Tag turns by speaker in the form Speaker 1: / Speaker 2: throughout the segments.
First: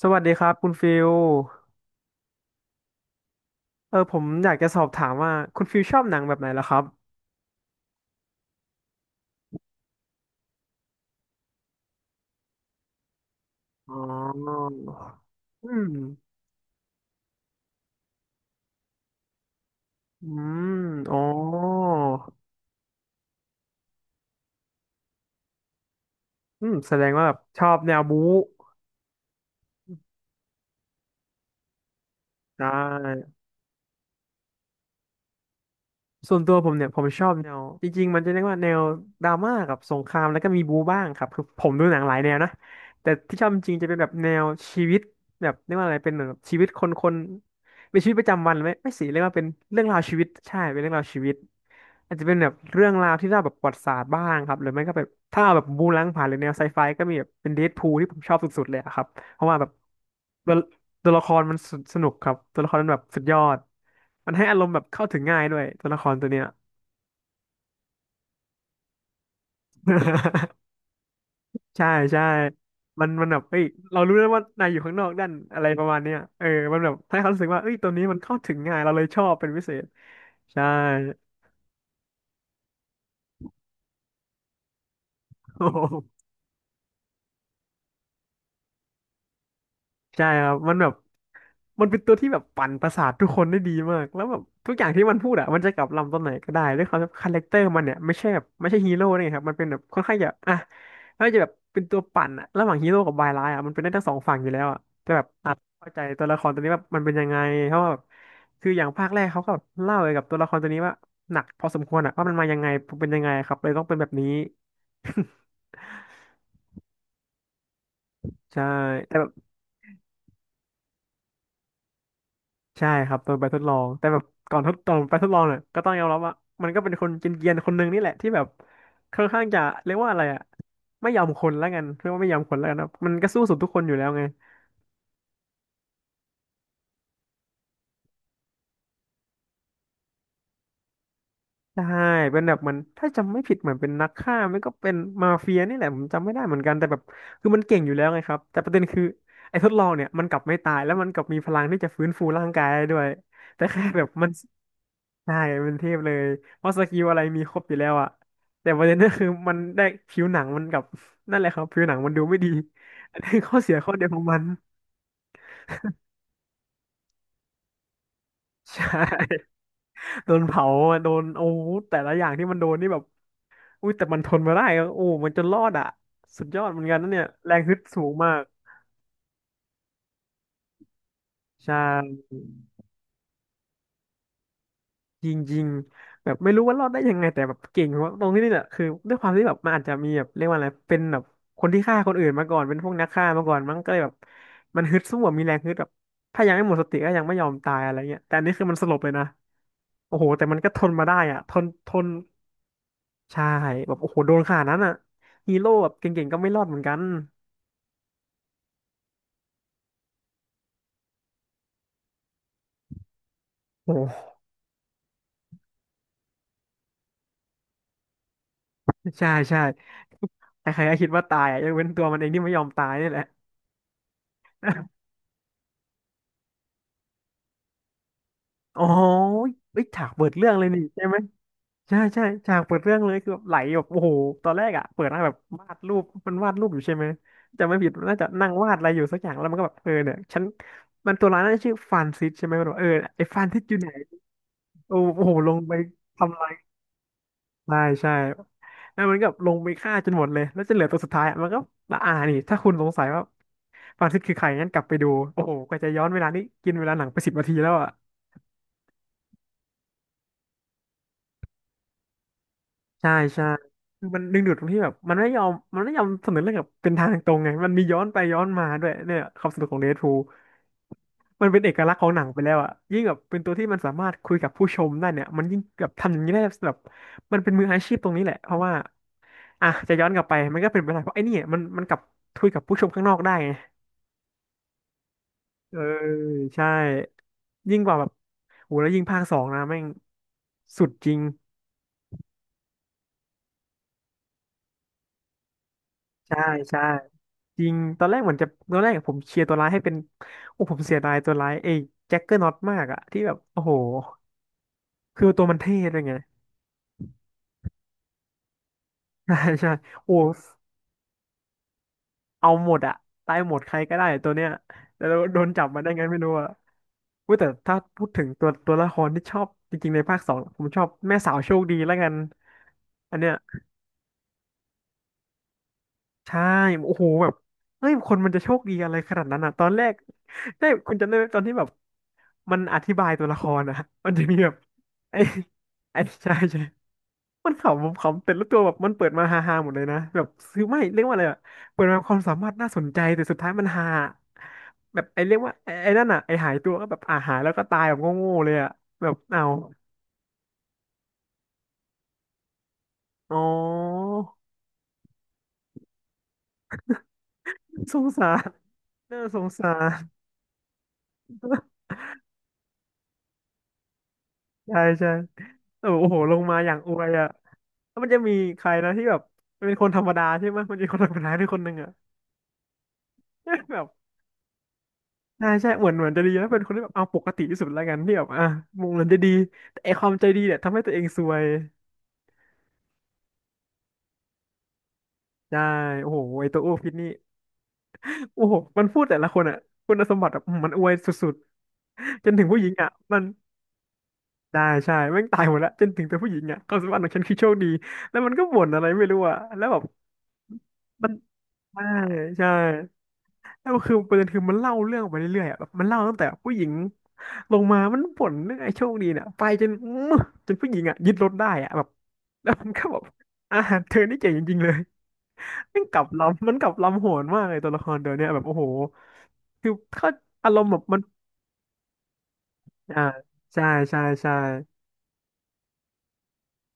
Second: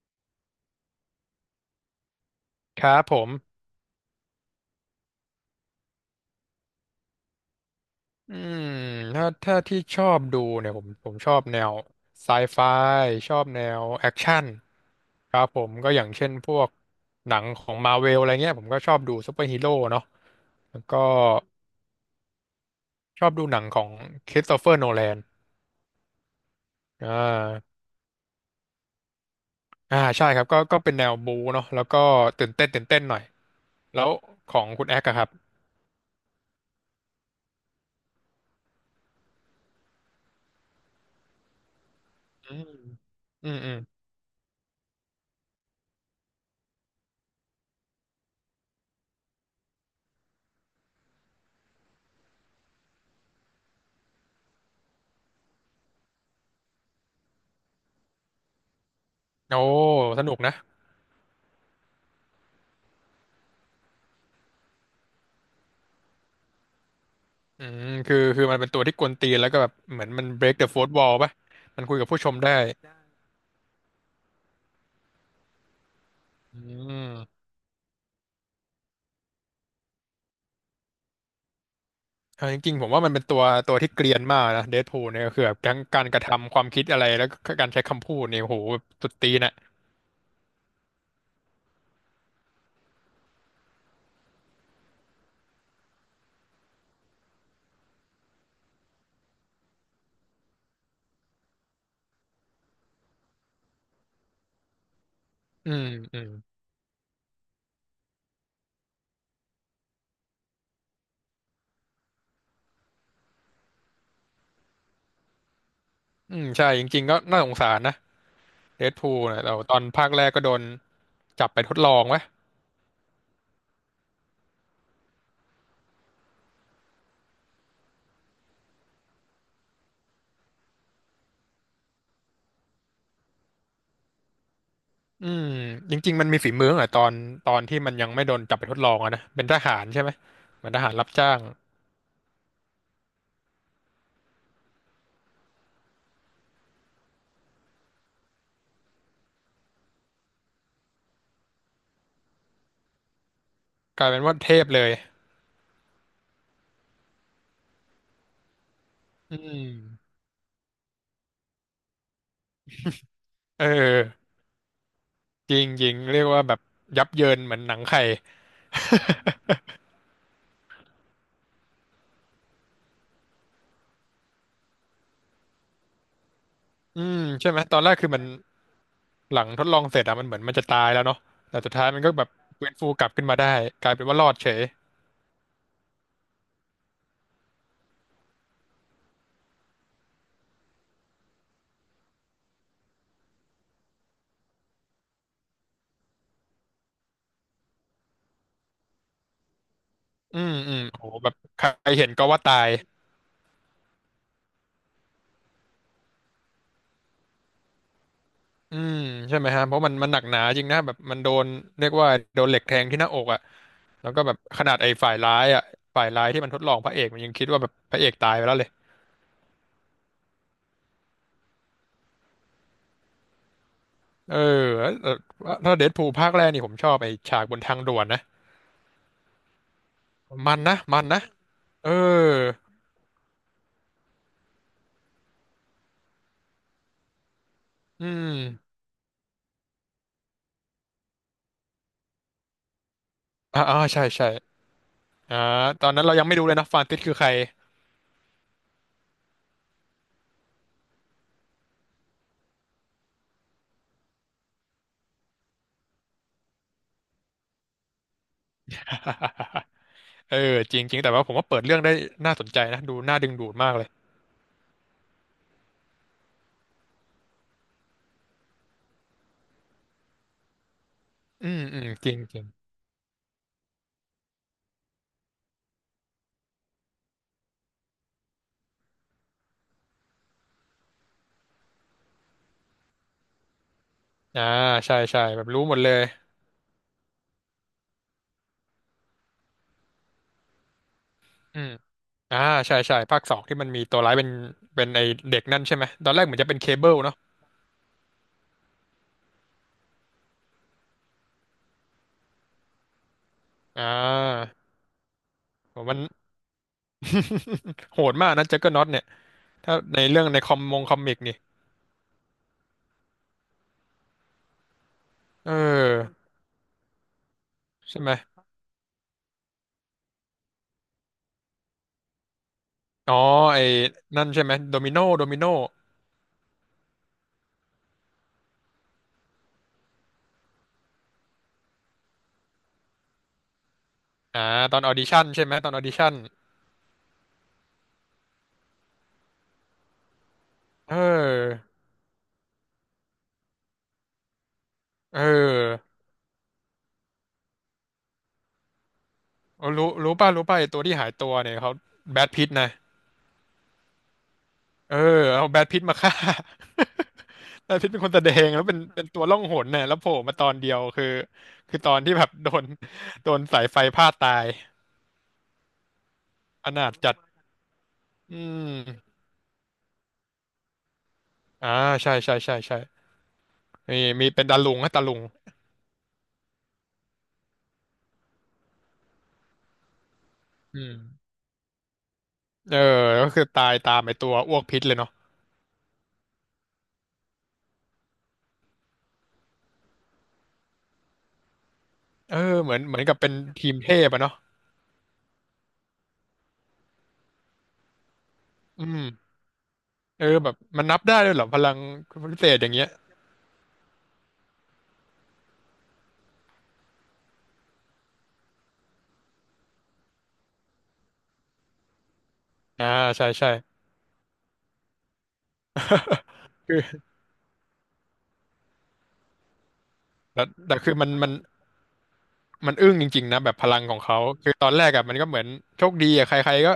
Speaker 1: สวัสดีครับคุณฟิล
Speaker 2: ครับผม
Speaker 1: ผมอยากจะสอบถามว่าคุณฟิลชอบหนังแบบไหนล่ะครับ
Speaker 2: อืมถ้าที่ชอบดูเนี่ยผมชอบแนวไซไฟชอบแนว
Speaker 1: อ๋
Speaker 2: แอคชั่น
Speaker 1: อ
Speaker 2: ครับผ
Speaker 1: อื
Speaker 2: มก็อย่างเช่น
Speaker 1: ม
Speaker 2: พวกหนังของมาเวลอะไรเงี้ยผมก็ชอบดูซูเปอร์ฮีโร่เนาะ
Speaker 1: อื
Speaker 2: แล้ว
Speaker 1: ม
Speaker 2: ก็
Speaker 1: อ๋อ
Speaker 2: ชอบดูหนังของคริสโตเฟอร์โนแลน
Speaker 1: อืมแสด
Speaker 2: อ่
Speaker 1: งว่าแบบชอ
Speaker 2: า
Speaker 1: บแนวบู๊
Speaker 2: อ่าใช่ครับก็เป็นแนวบูเนาะแล้วก็ตื่น
Speaker 1: ได
Speaker 2: เต้นตื่นเต้นหน่อย
Speaker 1: ้
Speaker 2: แล้วของคุณแอคอะครับ
Speaker 1: ส่วนตัวผมเนี่ยผมชอบแนวจริงๆมันจะเรียกว่าแนวดราม่ากับสงครามแล้วก็มีบูบ้างครับคือผมดูหนังหลายแนวนะ
Speaker 2: อืม
Speaker 1: แต่ที่ชอ
Speaker 2: อื
Speaker 1: บ
Speaker 2: ม
Speaker 1: จ
Speaker 2: อื
Speaker 1: ริง
Speaker 2: ม
Speaker 1: ๆจะเป็นแบบแนวชีวิตแบบเรียกว่าอะไรเป็นเหมือนแบบชีวิตคนเป็นชีวิตประจำวันไหมไม่สิเรียกว่าเป็นเรื่องราวชีวิตใช่เป็นเรื่องราวชีวิตอาจจะเป็นแบบเรื่องราวที่เล่าแบบประวัติศาสตร์บ้างครับหรือไม่ก็แบบถ้าเอาแบบบู๊ล้างผ่านหรือแนวไซไฟก็มีแบบเป็นเดดพูลที่ผมชอบสุดๆเลยอะครับ เพราะว่า
Speaker 2: โอ้
Speaker 1: แบบ
Speaker 2: สนุก
Speaker 1: ตั
Speaker 2: นะ
Speaker 1: วตัวละครมันสสนุกครับตัวละครมันแบบสุดยอดมันให้อารมณ์แบบเข้าถึงง่ายด้วยตัวละครตัวเนี้ย
Speaker 2: คือมันเป็นตัวที่กวนตีนแล้วก็แบบเหมือนมัน break the fourth wall ป่ะมัน
Speaker 1: ใช่
Speaker 2: คุยกับผู้
Speaker 1: ใช่
Speaker 2: ชมได้
Speaker 1: มันแบบเอ้ยเรารู้แล้วว่านายอยู่ข้างนอกด้านอะไรประมาณเนี้ย
Speaker 2: อื
Speaker 1: มันแบบให้เขารู้
Speaker 2: ม
Speaker 1: สึกว่าเอ้ยตัวนี้มันเข้าถึงง่ายเราเลยชอบเป็นพิเศษใช่
Speaker 2: เอาจริงๆผมว่ามันเป็นตัวตัวที่เกรียนมากนะเดดพูลเนี่ยก็คือแบบทั้งการกระทำความคิดอะไรแล้วก็การใช้คำพูดเนี่ยโหแบบสุดตีนอ่ะ
Speaker 1: ใช่ครับมันแบบ มันเป็นตัวที่แบบปั่นประสาททุกคนได้ดีมากแล้วแบบทุกอย่างที่มันพูดอะมันจะกลับลำตอนไหนก็ได้ด้วยความที่คาแรคเตอร์มันเนี่ยไม่ใช่ฮีโร่นี่ครับมันเป็นแบบค่อนข้างจะอ่ะแล้วจะแบบเป็นตัวปั่นอะระหว่างฮีโร่กับบายร้ายอะมันเป็นได้ทั้งสองฝั่งอยู่แล้วอะแต่แบบอาจ
Speaker 2: อืม
Speaker 1: เข้าใจ
Speaker 2: อื
Speaker 1: ตัว
Speaker 2: ม
Speaker 1: ละครตัวนี้ว่ามันเป็นยังไงเพราะว่าแบบคืออย่างภาคแรกเขาก็แบบเล่าเกี่ยวกับตัวละครตัวนี้ว่าหนักพอสมควรอะว่ามันมายังไงเป็นยังไงครับเลยต้องเป็นแบบนี้
Speaker 2: อืมใช่จริงๆก็น่าสงสารนะ
Speaker 1: ใช่
Speaker 2: เดดพู
Speaker 1: แต่
Speaker 2: ล
Speaker 1: แบบ
Speaker 2: นะแต่ว่าตอนภาคแรกก็โดนจับไปทดลองวะ
Speaker 1: ใช่ครับตอนไปทดลองแต่แบบก่อนทดตอนไปทดลองเนี่ยก็ต้องยอมรับว่ามันก็เป็นคนเกรียนๆคนหนึ่งนี่แหละที่แบบค่อนข้างจะเรียกว่าอะไรอะไม่ยอมคนแล้วกันเรียกว่าไม่ยอมคนแล้วกันครับมันก็สู้สุดทุกคนอยู่แล้วไง
Speaker 2: อืมจริงๆมันมีฝีมืออ่ะตอนที่มันยังไม่โดนจับไปทดลองอะนะเป็นทหารใช่ไหมเหมือนทหารรับจ้าง
Speaker 1: ใช่เป็นแบบเหมือนถ้าจำไม่ผิดเหมือนเป็นนักฆ่าไม่ก็เป็นมาเฟียนี่แหละผมจำไม่ได้เหมือนกันแต่แบบคือมันเก่งอยู่แล้วไงครับแต่ประเด็นคือไอ้ทดลองเนี่ยมันกลับไม่ตายแล้วมันกลับมีพลังที่จะฟื้นฟูร่างกายได้ด้วยแต่แค่แบ
Speaker 2: กลา
Speaker 1: บ
Speaker 2: ยเป็น
Speaker 1: มัน
Speaker 2: ว่าเทพเลย
Speaker 1: ใช่เป็นเทพเลย เพราะสกิลอะไรมีครบอยู่แล้วอะ แต่ประเด็นก็คือ
Speaker 2: อื
Speaker 1: มัน
Speaker 2: ม
Speaker 1: ได้ผิวหนังมันกับ นั่นแหละครับผิวหนังมันดูไม่ดี อันนี้ข้อ
Speaker 2: เอ
Speaker 1: เสียข้อเดียวของ
Speaker 2: อ
Speaker 1: มัน
Speaker 2: จริงจริงเรียกว่าแบบยับเยินเหมือนหนังไข่
Speaker 1: ใช่ โดนเผาอะโดนโอ้โหแต่ละอย่างที่มันโดนนี่แบบอุ้ยแต่มันทนมาได้อะโอ้มันจนรอดอะ สุดยอดเหมือนกัน
Speaker 2: อื
Speaker 1: นะ
Speaker 2: ม
Speaker 1: เนี่ย
Speaker 2: ใช่
Speaker 1: แร
Speaker 2: ไหม
Speaker 1: งฮึ
Speaker 2: ตอ
Speaker 1: ด
Speaker 2: นแรก
Speaker 1: สู
Speaker 2: คือ
Speaker 1: ง
Speaker 2: มัน
Speaker 1: มาก
Speaker 2: หลังทดลองเสร็จอะมันเหมือนมันจะตายแล้วเนาะแต่สุด
Speaker 1: ใช่
Speaker 2: ท้ายมันก็แบบฟื้นฟูกลับขึ้นมาได้กลายเป็นว่ารอดเฉย
Speaker 1: จริงๆแบบไม่รู้ว่ารอดได้ยังไงแต่แบบเก่งเพราะตรงที่นี่แหละคือด้วยความที่แบบมันอาจจะมีแบบเรียกว่าอะไรเป็นแบบคนที่ฆ่าคนอื่นมาก่อนเป็นพวกนักฆ่ามาก่อนมันก็เลยแบบมันฮึดสู้อะมีแรงฮึดแบบถ้ายังไม่หมดสติก็ยังไม่ยอมตายอะไรเงี้ยแต่อันนี้คือมันสลบเลยนะโอ้โห
Speaker 2: อื
Speaker 1: แต่
Speaker 2: ม
Speaker 1: มันก็
Speaker 2: อื
Speaker 1: ท
Speaker 2: ม
Speaker 1: น
Speaker 2: โอ้
Speaker 1: มา
Speaker 2: โห
Speaker 1: ได้
Speaker 2: แบบ
Speaker 1: อ่ะท
Speaker 2: ใค
Speaker 1: น
Speaker 2: ร
Speaker 1: ท
Speaker 2: เห็
Speaker 1: น
Speaker 2: นก็ว่าตาย
Speaker 1: ใช่แบบโอ้โหโดนขนาดนั้นอ่ะฮีโร่แบบเก่งๆก็ไม่รอดเหมือนกัน
Speaker 2: อืมใช่ไหมฮะเพราะมันหนักหนาจริงนะแบบมันโดนเรียกว่าโดนเหล็กแทงที่หน้าอกอ่ะ
Speaker 1: โอ้
Speaker 2: แล้วก็
Speaker 1: โห
Speaker 2: แบบขนาดไอ้ฝ่ายร้ายอ่ะฝ่ายร้ายที่มันทดลองพระเอกมันยังคิดว่าแบบพระเอกตายไปแล้วเลย
Speaker 1: ใช่ใช่ใครๆก็คิดว่าตายอ่ะยกเว้นตัวมันเองที่ไม่ยอมตายนี่แหละ
Speaker 2: เออแล้วแล้วถ้าเดดพูลภาคแรกนี่ผมชอบไอ้ฉากบนทางด่วนนะ
Speaker 1: อ๋อเอ้ยฉากเปิดเรื่อง
Speaker 2: มัน
Speaker 1: เลย
Speaker 2: นะ
Speaker 1: นี่
Speaker 2: มั
Speaker 1: ใช่
Speaker 2: น
Speaker 1: ไหม
Speaker 2: นะ เอ
Speaker 1: ใช่ใช่
Speaker 2: อ
Speaker 1: ฉากเปิดเรื่องเลยคือแบบไหลแบบโอ้โหตอนแรกอ่ะเปิดมาแบบวาดรูปมันวาดรูปอยู่ใช่ไหมจะไม่ผิด
Speaker 2: อื
Speaker 1: มันน่าจะนั่งวาด
Speaker 2: ม
Speaker 1: อะไรอยู่สักอย่างแล้วมันก็แบบเออเนี่ยฉันมันตัวร้ายน่าจะชื่อฟานซิสใช่ไหมมันบอกเออไอ้ฟานซิ
Speaker 2: อ่า
Speaker 1: สอ
Speaker 2: อ่า
Speaker 1: ยู่ไหน
Speaker 2: ใช่ใช่
Speaker 1: โอ้โอ้โห
Speaker 2: อ่า
Speaker 1: ลงไป
Speaker 2: ตอนนั้นเรายังไม่
Speaker 1: ทำ
Speaker 2: รู้
Speaker 1: ลา
Speaker 2: เล
Speaker 1: ย
Speaker 2: ยนะ ฟานติสคือใคร
Speaker 1: ใช่ใช่แล้วมันก็ลงไปฆ่าจนหมดเลยแล้วจะเหลือตัวสุดท้ายอะมันก็ละอานี่ถ้าคุณสงสัยว่าฟานซิสคือใครงั้นกลับไปดูโอ้โหกว่าจะย้อนเวลานี้กินเวลาหนังไป10 นาทีแล้วอ่ะ
Speaker 2: เออจริงจริง แต่ว่าผมว่าเปิดเรื่องได้น่าสนใจนะดู
Speaker 1: ใช่
Speaker 2: น่าดึง
Speaker 1: ใช่
Speaker 2: ดูดมากเลย
Speaker 1: คือมันดึงดูดตรงที่แบบมันไม่ยอมเสนอเรื่องแบบเป็นทางตรงไงมันมีย้อนไปย้อนมาด้วยเนี่ยความสนุกของเดดพูลมั
Speaker 2: อื
Speaker 1: นเป็น
Speaker 2: ม
Speaker 1: เอ
Speaker 2: อื
Speaker 1: ก
Speaker 2: ม
Speaker 1: ลักษณ์ข
Speaker 2: จ
Speaker 1: อง
Speaker 2: ริ
Speaker 1: ห
Speaker 2: ง
Speaker 1: นัง
Speaker 2: จ
Speaker 1: ไป
Speaker 2: ริง
Speaker 1: แล้วอะยิ่งแบบเป็นตัวที่มันสามารถคุยกับผู้ชมได้เนี่ยมันยิ่งแบบทำอย่างนี้ได้แบบมันเป็นมืออาชีพตรงนี้แหละเพราะว่าอ่ะจะย้อนกลับไปมันก็เป็นไปได้เพราะไอ้นี่มันกลับคุยกับผู้ชมข้างนอกได้ไง
Speaker 2: อ่าใช่ใช่แบบรู้ห
Speaker 1: เอ
Speaker 2: มด
Speaker 1: อ
Speaker 2: เลย
Speaker 1: ใช่ยิ่งกว่าแบบโหแล้วยิ่งภาคสองนะแม่งสุดจริง
Speaker 2: อืมอ่าใช่ใช่ภาคสองที่มันมีตัวร้ายเป็นเป็นไอเด็กนั่นใช่ไหม ตอนแรกเหมือ
Speaker 1: ใช่
Speaker 2: นจะเป็นเค
Speaker 1: ใช่
Speaker 2: เบิลเนาะ
Speaker 1: จริง ตอนแรกเหมือนจะตอนแรกผมเชียร์ตัวร้ายให้เป็น โอ้ผมเสียดายตัวร้ายเอ้แจ็คเกอร์น็อตมากอะที่แบบโอ้โห
Speaker 2: อ่า
Speaker 1: คือตัวมันเท่
Speaker 2: ผมมั
Speaker 1: ด้
Speaker 2: น
Speaker 1: วยไง
Speaker 2: โหดมากนะแจ็คเกอร์น็อตเนี่ย
Speaker 1: ใช่ใช่
Speaker 2: ถ้าใน
Speaker 1: โอ้
Speaker 2: เรื่องในคอมมงคอมิกนี่
Speaker 1: เอาหมดอะตายหมดใครก็ได้ตัวเนี้ยแต่เราโดน
Speaker 2: เออ
Speaker 1: จับมาได้ไงไม่รู้อะเว้ยแต่ถ้า
Speaker 2: ใช่
Speaker 1: พู
Speaker 2: ไห
Speaker 1: ด
Speaker 2: ม
Speaker 1: ถึงตัวละครที่ชอบจริงๆในภาคสองผมชอบแม่สาวโชคดีแล้วกัน
Speaker 2: อ๋
Speaker 1: อั
Speaker 2: อ
Speaker 1: นเนี้ย
Speaker 2: ไอ้นั่นใช่ไหมโดมิโน
Speaker 1: ใช่โอ้โหแบบเฮ้ยคนมันจะโชคดีอะไรขนาดนั้นอ่ะตอนแรกได้คุณจำได้ไหมตอนที่แบบมันอธิบายตัวละครอ่ะมันจะมี
Speaker 2: อ่า
Speaker 1: แบบ
Speaker 2: ตอนออดิ
Speaker 1: ไอ้
Speaker 2: ชั่นใช่ไหมตอนออดิ
Speaker 1: ไอ้
Speaker 2: ชั่น
Speaker 1: ใช่มันขำผมขำแต่ละตัวแบบมันเปิดมาฮาๆหมดเลยนะแบบซือไม่
Speaker 2: เ
Speaker 1: เรียกว่าอะไรอะ
Speaker 2: ออ
Speaker 1: เปิดมาความสามารถน่าสนใจแต่สุดท้ายมันฮาแบบ
Speaker 2: เอ
Speaker 1: ไอ้เรียกว่าไอ้
Speaker 2: อ
Speaker 1: นั่นอ่ะไอ้หายตัวก็แบบอ่าหายแล้วก็ตายแบบโง่ๆเลยอ่ะแบบเอา
Speaker 2: เออรู้ป่ะไอตัวที่หายตัวเนี่ยเขาแบทพิตนะ
Speaker 1: อ๋อ
Speaker 2: เออเอาแบทพิตมาฆ่า แบทพิต
Speaker 1: ส
Speaker 2: เป็น
Speaker 1: ง
Speaker 2: คนแส
Speaker 1: สา
Speaker 2: ด
Speaker 1: ร
Speaker 2: งแล้วเป็นเป็นตั
Speaker 1: น่า
Speaker 2: วล่
Speaker 1: ส
Speaker 2: อง
Speaker 1: ง
Speaker 2: หน
Speaker 1: สา
Speaker 2: น่ะแล้ว
Speaker 1: ร
Speaker 2: โผล่มาตอนเดียวคือคือต อนที่แบบ โดนโดนสายไฟพาดตาย
Speaker 1: ใช่โอ้โหลงมาอ
Speaker 2: อ
Speaker 1: ย่าง
Speaker 2: นา
Speaker 1: อ
Speaker 2: ถ
Speaker 1: วย
Speaker 2: จัด
Speaker 1: อ่ะ แล้วมันจะมี
Speaker 2: อื
Speaker 1: ใครนะที่
Speaker 2: ม
Speaker 1: แบบเป็นคนธรรมดาใช่ไหมมันจะมีคนธรรมดาด้วยคนห
Speaker 2: อ่า
Speaker 1: นึ่งอะ
Speaker 2: ใช่
Speaker 1: แบบ
Speaker 2: มีเป็นตาลุงฮะตาลุง
Speaker 1: ใช่เหมือนจะดีนะเป็นคนที่แบบเอาปกติที่สุดแล้วกันที่แบบอ่ะมองเหมือนจะดีแต่ไอความใจดีเนี่ยทำ
Speaker 2: อื
Speaker 1: ให้ตัวเอ
Speaker 2: ม
Speaker 1: งซวย
Speaker 2: เออก็คือตายตามไอตัวอ้วกพิษเลยเนาะ
Speaker 1: ใช่โอ้โหไอตัวอ้วกพิษนี่โอ้โหมันพูดแต่ละคนอะคุณสมบัติแบบมันอวยสุดๆจน
Speaker 2: เอ
Speaker 1: ถึง
Speaker 2: อ
Speaker 1: ผู้หญิ
Speaker 2: เห
Speaker 1: ง
Speaker 2: มือน
Speaker 1: อะ
Speaker 2: เหมือนกั
Speaker 1: มั
Speaker 2: บ
Speaker 1: น
Speaker 2: เป็นทีมเทพอะเนาะ
Speaker 1: ได้ใช่แม่งตายหมดแล้วจนถึงตัวผู้หญิงอะความสามารถของฉันคือโชคดีแล้วมันก็บ่นอะ
Speaker 2: อื
Speaker 1: ไรไม่
Speaker 2: ม
Speaker 1: รู้อะแล้วแบบ
Speaker 2: เออแบบมันนับ
Speaker 1: มัน
Speaker 2: ได้ด้วยเหรอพลัง
Speaker 1: ใช่
Speaker 2: พิเศ
Speaker 1: ใช่
Speaker 2: ษอย่างเงี้ย
Speaker 1: แล้วคือประเด็นคือมันเล่าเรื่องไปเรื่อยๆอ่ะแบบมันเล่าตั้งแต่ผู้หญิงลงมามันบ่นเรื่องไอ้โชคดีเนี่ยไปจน อื้อจนผู้หญิงอ่ะยึดรถได้อ่ะแบบแล้วมันก็
Speaker 2: อ่า
Speaker 1: แบบ
Speaker 2: ใช่ใช่
Speaker 1: อ่าเธอนี่เจ๋งจริงๆเลยมันกลับลำมันกลับ
Speaker 2: คื
Speaker 1: ลำ
Speaker 2: อ
Speaker 1: โหนมากเลยตัวละครตัวเนี้ยแบบโอ้โหคือเขา
Speaker 2: แต่
Speaker 1: อารมณ์แบ
Speaker 2: แต่
Speaker 1: บ
Speaker 2: คือ
Speaker 1: มัน
Speaker 2: มันอึ้ง
Speaker 1: อ่า
Speaker 2: จริงๆนะแบบ
Speaker 1: ใช่
Speaker 2: พลังข
Speaker 1: ใช่
Speaker 2: องเขา
Speaker 1: ใช่
Speaker 2: คือตอนแรกอะมันก็เหมือนโชคดีอะใครๆก็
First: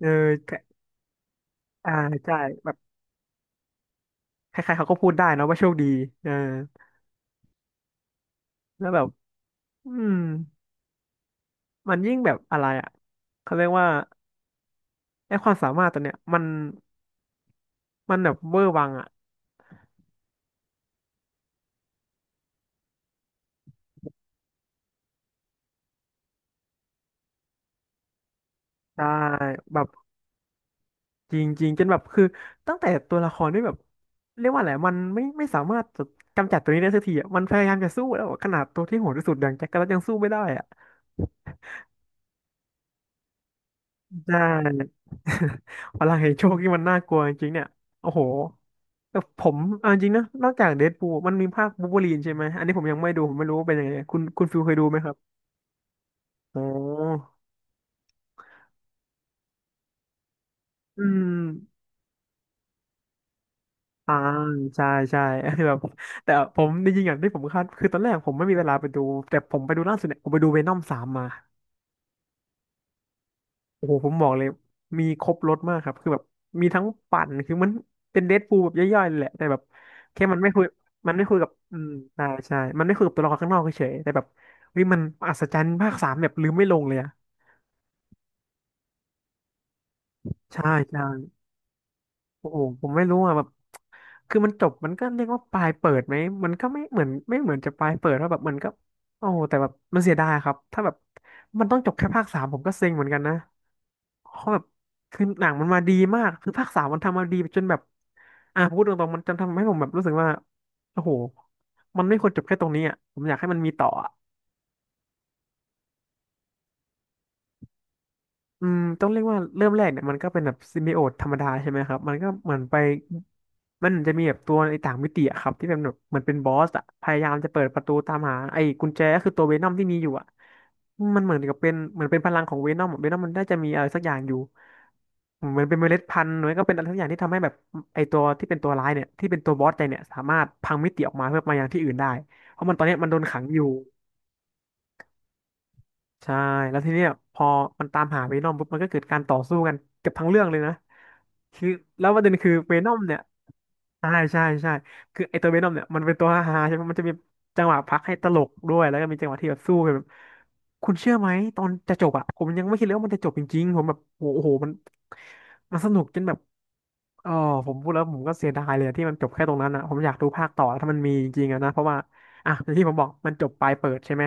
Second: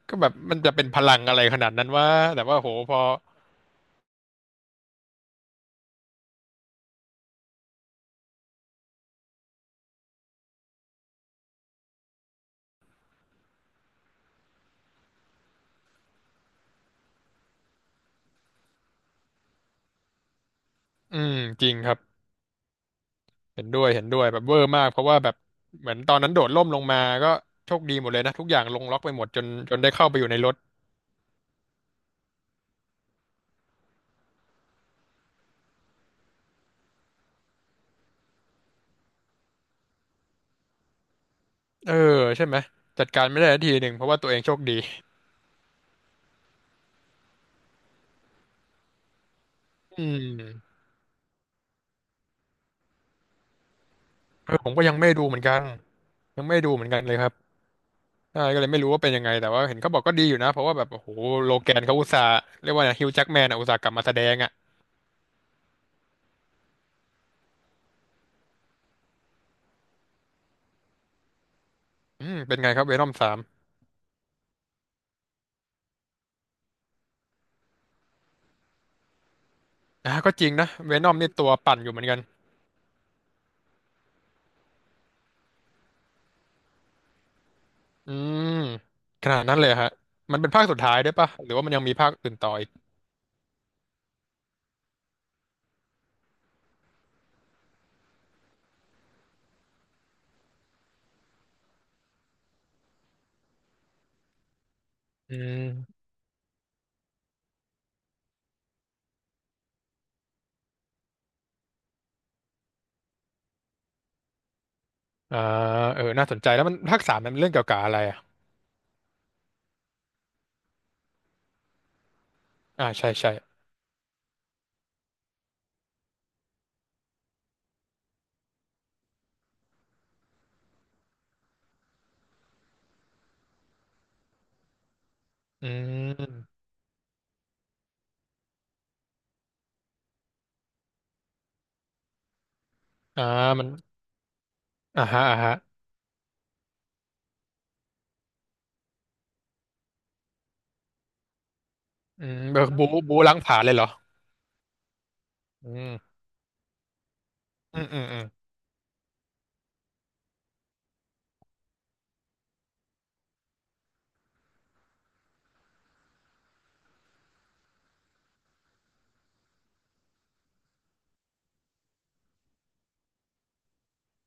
Speaker 1: เออ
Speaker 2: แบบ
Speaker 1: แต่
Speaker 2: มันจะเป็นพลังอะไรขนาดนั้น
Speaker 1: อ่า
Speaker 2: ว่า
Speaker 1: ใช่
Speaker 2: แต่ว่า
Speaker 1: แบ
Speaker 2: โห
Speaker 1: บ
Speaker 2: พอ
Speaker 1: ใครๆเขาก็พูดได้นะว่าโชคดีเออแล้วแบบอืมมันยิ่งแบบอะไรอ่ะเขาเรียกว่าไอ้ความสามารถตัวเนี้ยมัน มันแบบเวอร์วังอ่ะ
Speaker 2: อืมจริงครับเห็นด้วยแบบเวอร์มากเพราะว่าแบบเหมือนตอนนั้นโดดร่มลงมาก็โชคดีหมดเลยนะทุกอย่างลงล็อก
Speaker 1: ใช่
Speaker 2: ไปหมดจนจ
Speaker 1: แบ
Speaker 2: น
Speaker 1: บ
Speaker 2: ได้เข้าไปอยู่ในรถ
Speaker 1: จริงๆจนแบบคือตั้งแต่ตัวละครที่แบบเรียกว่าอะไรมันไม่สามารถจะกำจัดตัวนี้ได้สักทีอ่ะมันพยายามจะสู้แล้วอะขนาดตัวที่โหดที่สุดอย่างแจ็คก็ยังสู้ไม่ได้อ่ะ
Speaker 2: เออใช่ไหมจัดการไม่ได้สักทีหนึ่งเพราะว่าตั
Speaker 1: ใช
Speaker 2: วเองโชคดี
Speaker 1: ่ พลังแห่งโชคที่มันน่ากลัวจริงๆเนี่ยโอ้โหแต่ผมเอาจ
Speaker 2: อื
Speaker 1: ริงนะ
Speaker 2: ม
Speaker 1: นอกจากเดดพูลมันมีภาคบูล์ฟเวอรีนใช่ไหมอันนี้ผมยังไม่ดูผมไม่รู้ว่าเป็นยังไงคุณ
Speaker 2: เอ
Speaker 1: ฟิ
Speaker 2: อ
Speaker 1: ล
Speaker 2: ผ
Speaker 1: เค
Speaker 2: ม
Speaker 1: ย
Speaker 2: ก็
Speaker 1: ดู
Speaker 2: ยั
Speaker 1: ไหม
Speaker 2: งไม่
Speaker 1: ครั
Speaker 2: ดู
Speaker 1: บ
Speaker 2: เหมือนกันยังไม่
Speaker 1: อ๋อ
Speaker 2: ดูเหมือนกันเลยครับ ใช่ก็เลยไม่รู้ว่าเป็นยังไงแต่ว่าเห็นเขาบอกก็ดีอยู่นะเพราะว่าแบบ
Speaker 1: อื
Speaker 2: โอ้โห
Speaker 1: ม
Speaker 2: โลแกนเขาอุตส่าห์เรียกว่าฮิวแจ็คแมนอ่ะอุตส่าห์กลับมาแส
Speaker 1: อ่า
Speaker 2: ดงอ่ะ
Speaker 1: ใช่ใช่ แบบแต่ผมจริงๆอย่างที่ผมคาดคือตอนแรกผมไม่มีเวลาไปดูแต่ผมไปดูล่าสุดเนี่ยผมไปดูเวนอมสามมา
Speaker 2: อืมเป็นไงครับเวนอมสาม
Speaker 1: โอ้โหผมบอกเลยมีครบรสมากครับคือแบบมีทั้งปั่นคือมันเป็นเดดพูลแบบย่อยๆเลยแหละแต่แบบ
Speaker 2: อ่ะ
Speaker 1: แค่
Speaker 2: ก็
Speaker 1: มัน
Speaker 2: จ
Speaker 1: ไม่
Speaker 2: ริง
Speaker 1: คุย
Speaker 2: นะเวน
Speaker 1: มั
Speaker 2: อ
Speaker 1: น
Speaker 2: ม
Speaker 1: ไม่
Speaker 2: นี่
Speaker 1: คุยกั
Speaker 2: ตั
Speaker 1: บ
Speaker 2: วปั่นอยู่เหมือนกัน
Speaker 1: ใช่มันไม่คุยกับตัวละครข้างนอกเฉยๆแต่แบบเฮ้ยมันอัศจรรย์ภาคสามแบบลืมไม่ลงเลยอะ
Speaker 2: อืมขนาดนั้นเลยฮะมันเป็นภาค
Speaker 1: ใช่
Speaker 2: สุดท้าย
Speaker 1: ใช่
Speaker 2: ด้วยปะหรือว่ามันยังมีภาคอื่น
Speaker 1: โอ้
Speaker 2: ต่อ
Speaker 1: โห
Speaker 2: อีก
Speaker 1: ผมไม่รู้อ่ะแบบคือมันจบมันก็เรียกว่าปลายเปิดไหมมันก็ไม่เหมือนจะปลายเปิดว่าแบบมันก็โอ้โหแต่แบบมันเสียดายครับถ้าแบบมันต้องจบแค่ภาคสามผมก็เซ็งเหมือนกันนะเพราะแบบคือ
Speaker 2: อื
Speaker 1: หนังมันมาดี
Speaker 2: ม
Speaker 1: มากคือภาคสามมันทำมาดีจนแบบอ่ะพูดตรงๆมันจนทำให้ผมแบบรู้สึกว่าโอ้โหมันไม่ควรจบแค่ตรงนี้อ่ะผมอยากให้มันมีต่ออ่ะ
Speaker 2: อ่าเออน่าสนใจแล้วมันภาคสามมันเรื่องเกี่ยวกับอะไรอ่ะ
Speaker 1: อืมต้องเรียกว่าเริ่มแรกเนี่ยมันก็เป็นแบบซิมบิโอตธรรมดาใช่ไหมครับมันก็เหมือนไป
Speaker 2: อ่าใช่ใช่
Speaker 1: มันจะมีแบบตัวในต่างมิติอะครับที่เป็นแบบเหมือนเป็นบอสอะพยายามจะเปิดประตูตามหาไอ้กุญแจก็คือตัวเวนอมที่มีอยู่อะมันเหมือนกับเป็นเหมือนเป็นพลังของเวนอมมันน่าจะมีอะไรสักอย่างอยู่เหมือน
Speaker 2: อื
Speaker 1: เป็นเมล็ดพันธุ์หรือ
Speaker 2: ม
Speaker 1: ก็เป็นอะไรสักอย่างที่ทำให้แบบไอ้ตัวที่เป็นตัวร้ายเนี่ยที่เป็นตัวบอสใจเนี่ยสามารถพังมิติออกมาเพื่อมายังที่อื่นได้เพราะมันตอนเนี้ยมันโดน
Speaker 2: อ่า
Speaker 1: ขังอยู่
Speaker 2: มันอ่าฮะ
Speaker 1: ใช่แล้วทีเนี้ยพอมันตามหาเวนอมปุ๊บมันก็เกิดการต่อสู้กันเกือบทั้งเรื่องเลยนะคือแล้วประ
Speaker 2: อื
Speaker 1: เด็น
Speaker 2: ม
Speaker 1: คือ
Speaker 2: เออ
Speaker 1: เวนอม
Speaker 2: บู
Speaker 1: เนี่ย
Speaker 2: ล้างผลาญเลยเหรอ
Speaker 1: ใช่ใช่ใช่คือไอตัวเวนอ
Speaker 2: อื
Speaker 1: มเนี่ยมั
Speaker 2: ม
Speaker 1: นเป็นตัวฮาๆใช่ไหมมันจะมีจังห
Speaker 2: อื
Speaker 1: วะ
Speaker 2: ม
Speaker 1: พั
Speaker 2: อื
Speaker 1: ก
Speaker 2: ม
Speaker 1: ให้
Speaker 2: อืม
Speaker 1: ตลกด้วยแล้วก็มีจังหวะที่แบบสู้กันแบบคุณเชื่อไหมตอนจะจบอะผมยังไม่คิดเลยว่ามันจะจบจริงๆผมแบบโอ้โหมันสนุกจนแบบเออผมพูดแล้วผมก็เสียดายเลยอะที่มันจบแค่ตรงนั้นอะผมอยากดูภาคต่อถ้ามันมีจริงๆอะนะเพราะว่าอ่ะอย่างที่ผมบอกมันจบปลายเปิดใช่ไหม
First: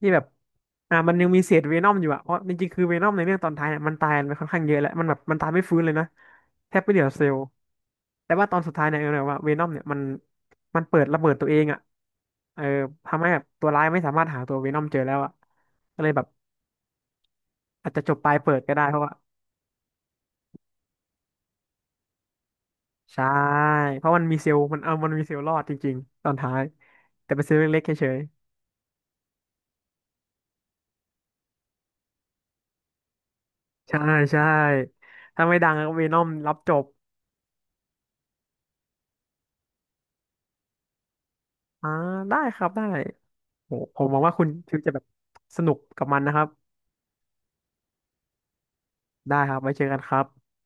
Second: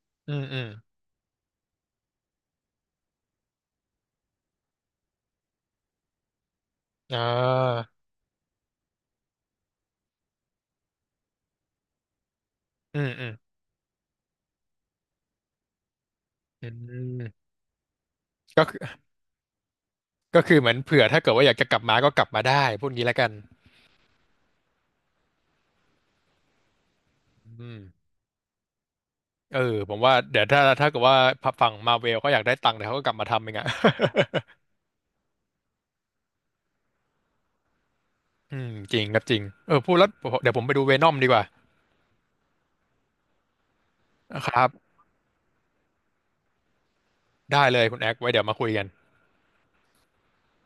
Speaker 1: ที่แบบ
Speaker 2: อืม
Speaker 1: อ่ามันยังมีเศษเวนอมอยู่อะเพราะจริงๆคือเวนอมในเรื่องตอนท้ายเนี่ยมันตายไปค่อนข้างเยอะแล้วมันแบบมันตายไม่ฟื้นเลยนะแทบไม่เหลือ
Speaker 2: อ่
Speaker 1: เซลล์
Speaker 2: า
Speaker 1: แต่ว่าตอนสุดท้ายเนี่ยเออแบบว่าเวนอมเนี่ยมันเปิดระเบิดตัวเองอะเออ
Speaker 2: อืม
Speaker 1: ทำ
Speaker 2: อื
Speaker 1: ให้
Speaker 2: ม
Speaker 1: แบบตัวร้ายไม่สามารถหาตัวเวนอมเจอแล้วอะก็เลยแบบ
Speaker 2: อืม
Speaker 1: อาจจะจบปลายเปิด
Speaker 2: ก็
Speaker 1: ก็
Speaker 2: คือ
Speaker 1: ได้เพราะว่า
Speaker 2: ก็คือเหมือนเผื่อถ้าเกิดว่าอยากจะกลับมาก็กลับมาได้พูดงี้แล้ว
Speaker 1: ใช่
Speaker 2: กัน
Speaker 1: เพราะมันมีเซลล์มันมีเซลล์รอดจริงๆตอนท้ายแต่เป็นเซลล์
Speaker 2: อื
Speaker 1: เล็
Speaker 2: ม
Speaker 1: กๆเฉย
Speaker 2: เออผมว่าเดี๋ยวถ้าเกิดว่าฝั่งมาเวลเขาอยากได้ตังค์เดี๋ยวเขาก็กลับมาทำเองอะ
Speaker 1: ๆใช่ใช่ ถ้าไม่ดังก็เวนอมรับจบ
Speaker 2: อืมจริงครับจริงเออพูดแล้วเดี๋ยวผมไปดูเวนอมดีกว่า
Speaker 1: อ่าได้ครับได้ โหผมหวังว่าคุณ
Speaker 2: ครั
Speaker 1: ฟิว
Speaker 2: บ
Speaker 1: จะแบบสนุกกับมันนะครับ
Speaker 2: ได้เลยคุณแอคไว้เดี๋ยวมาคุยกัน
Speaker 1: ได้ครับไว้เจอกันครับ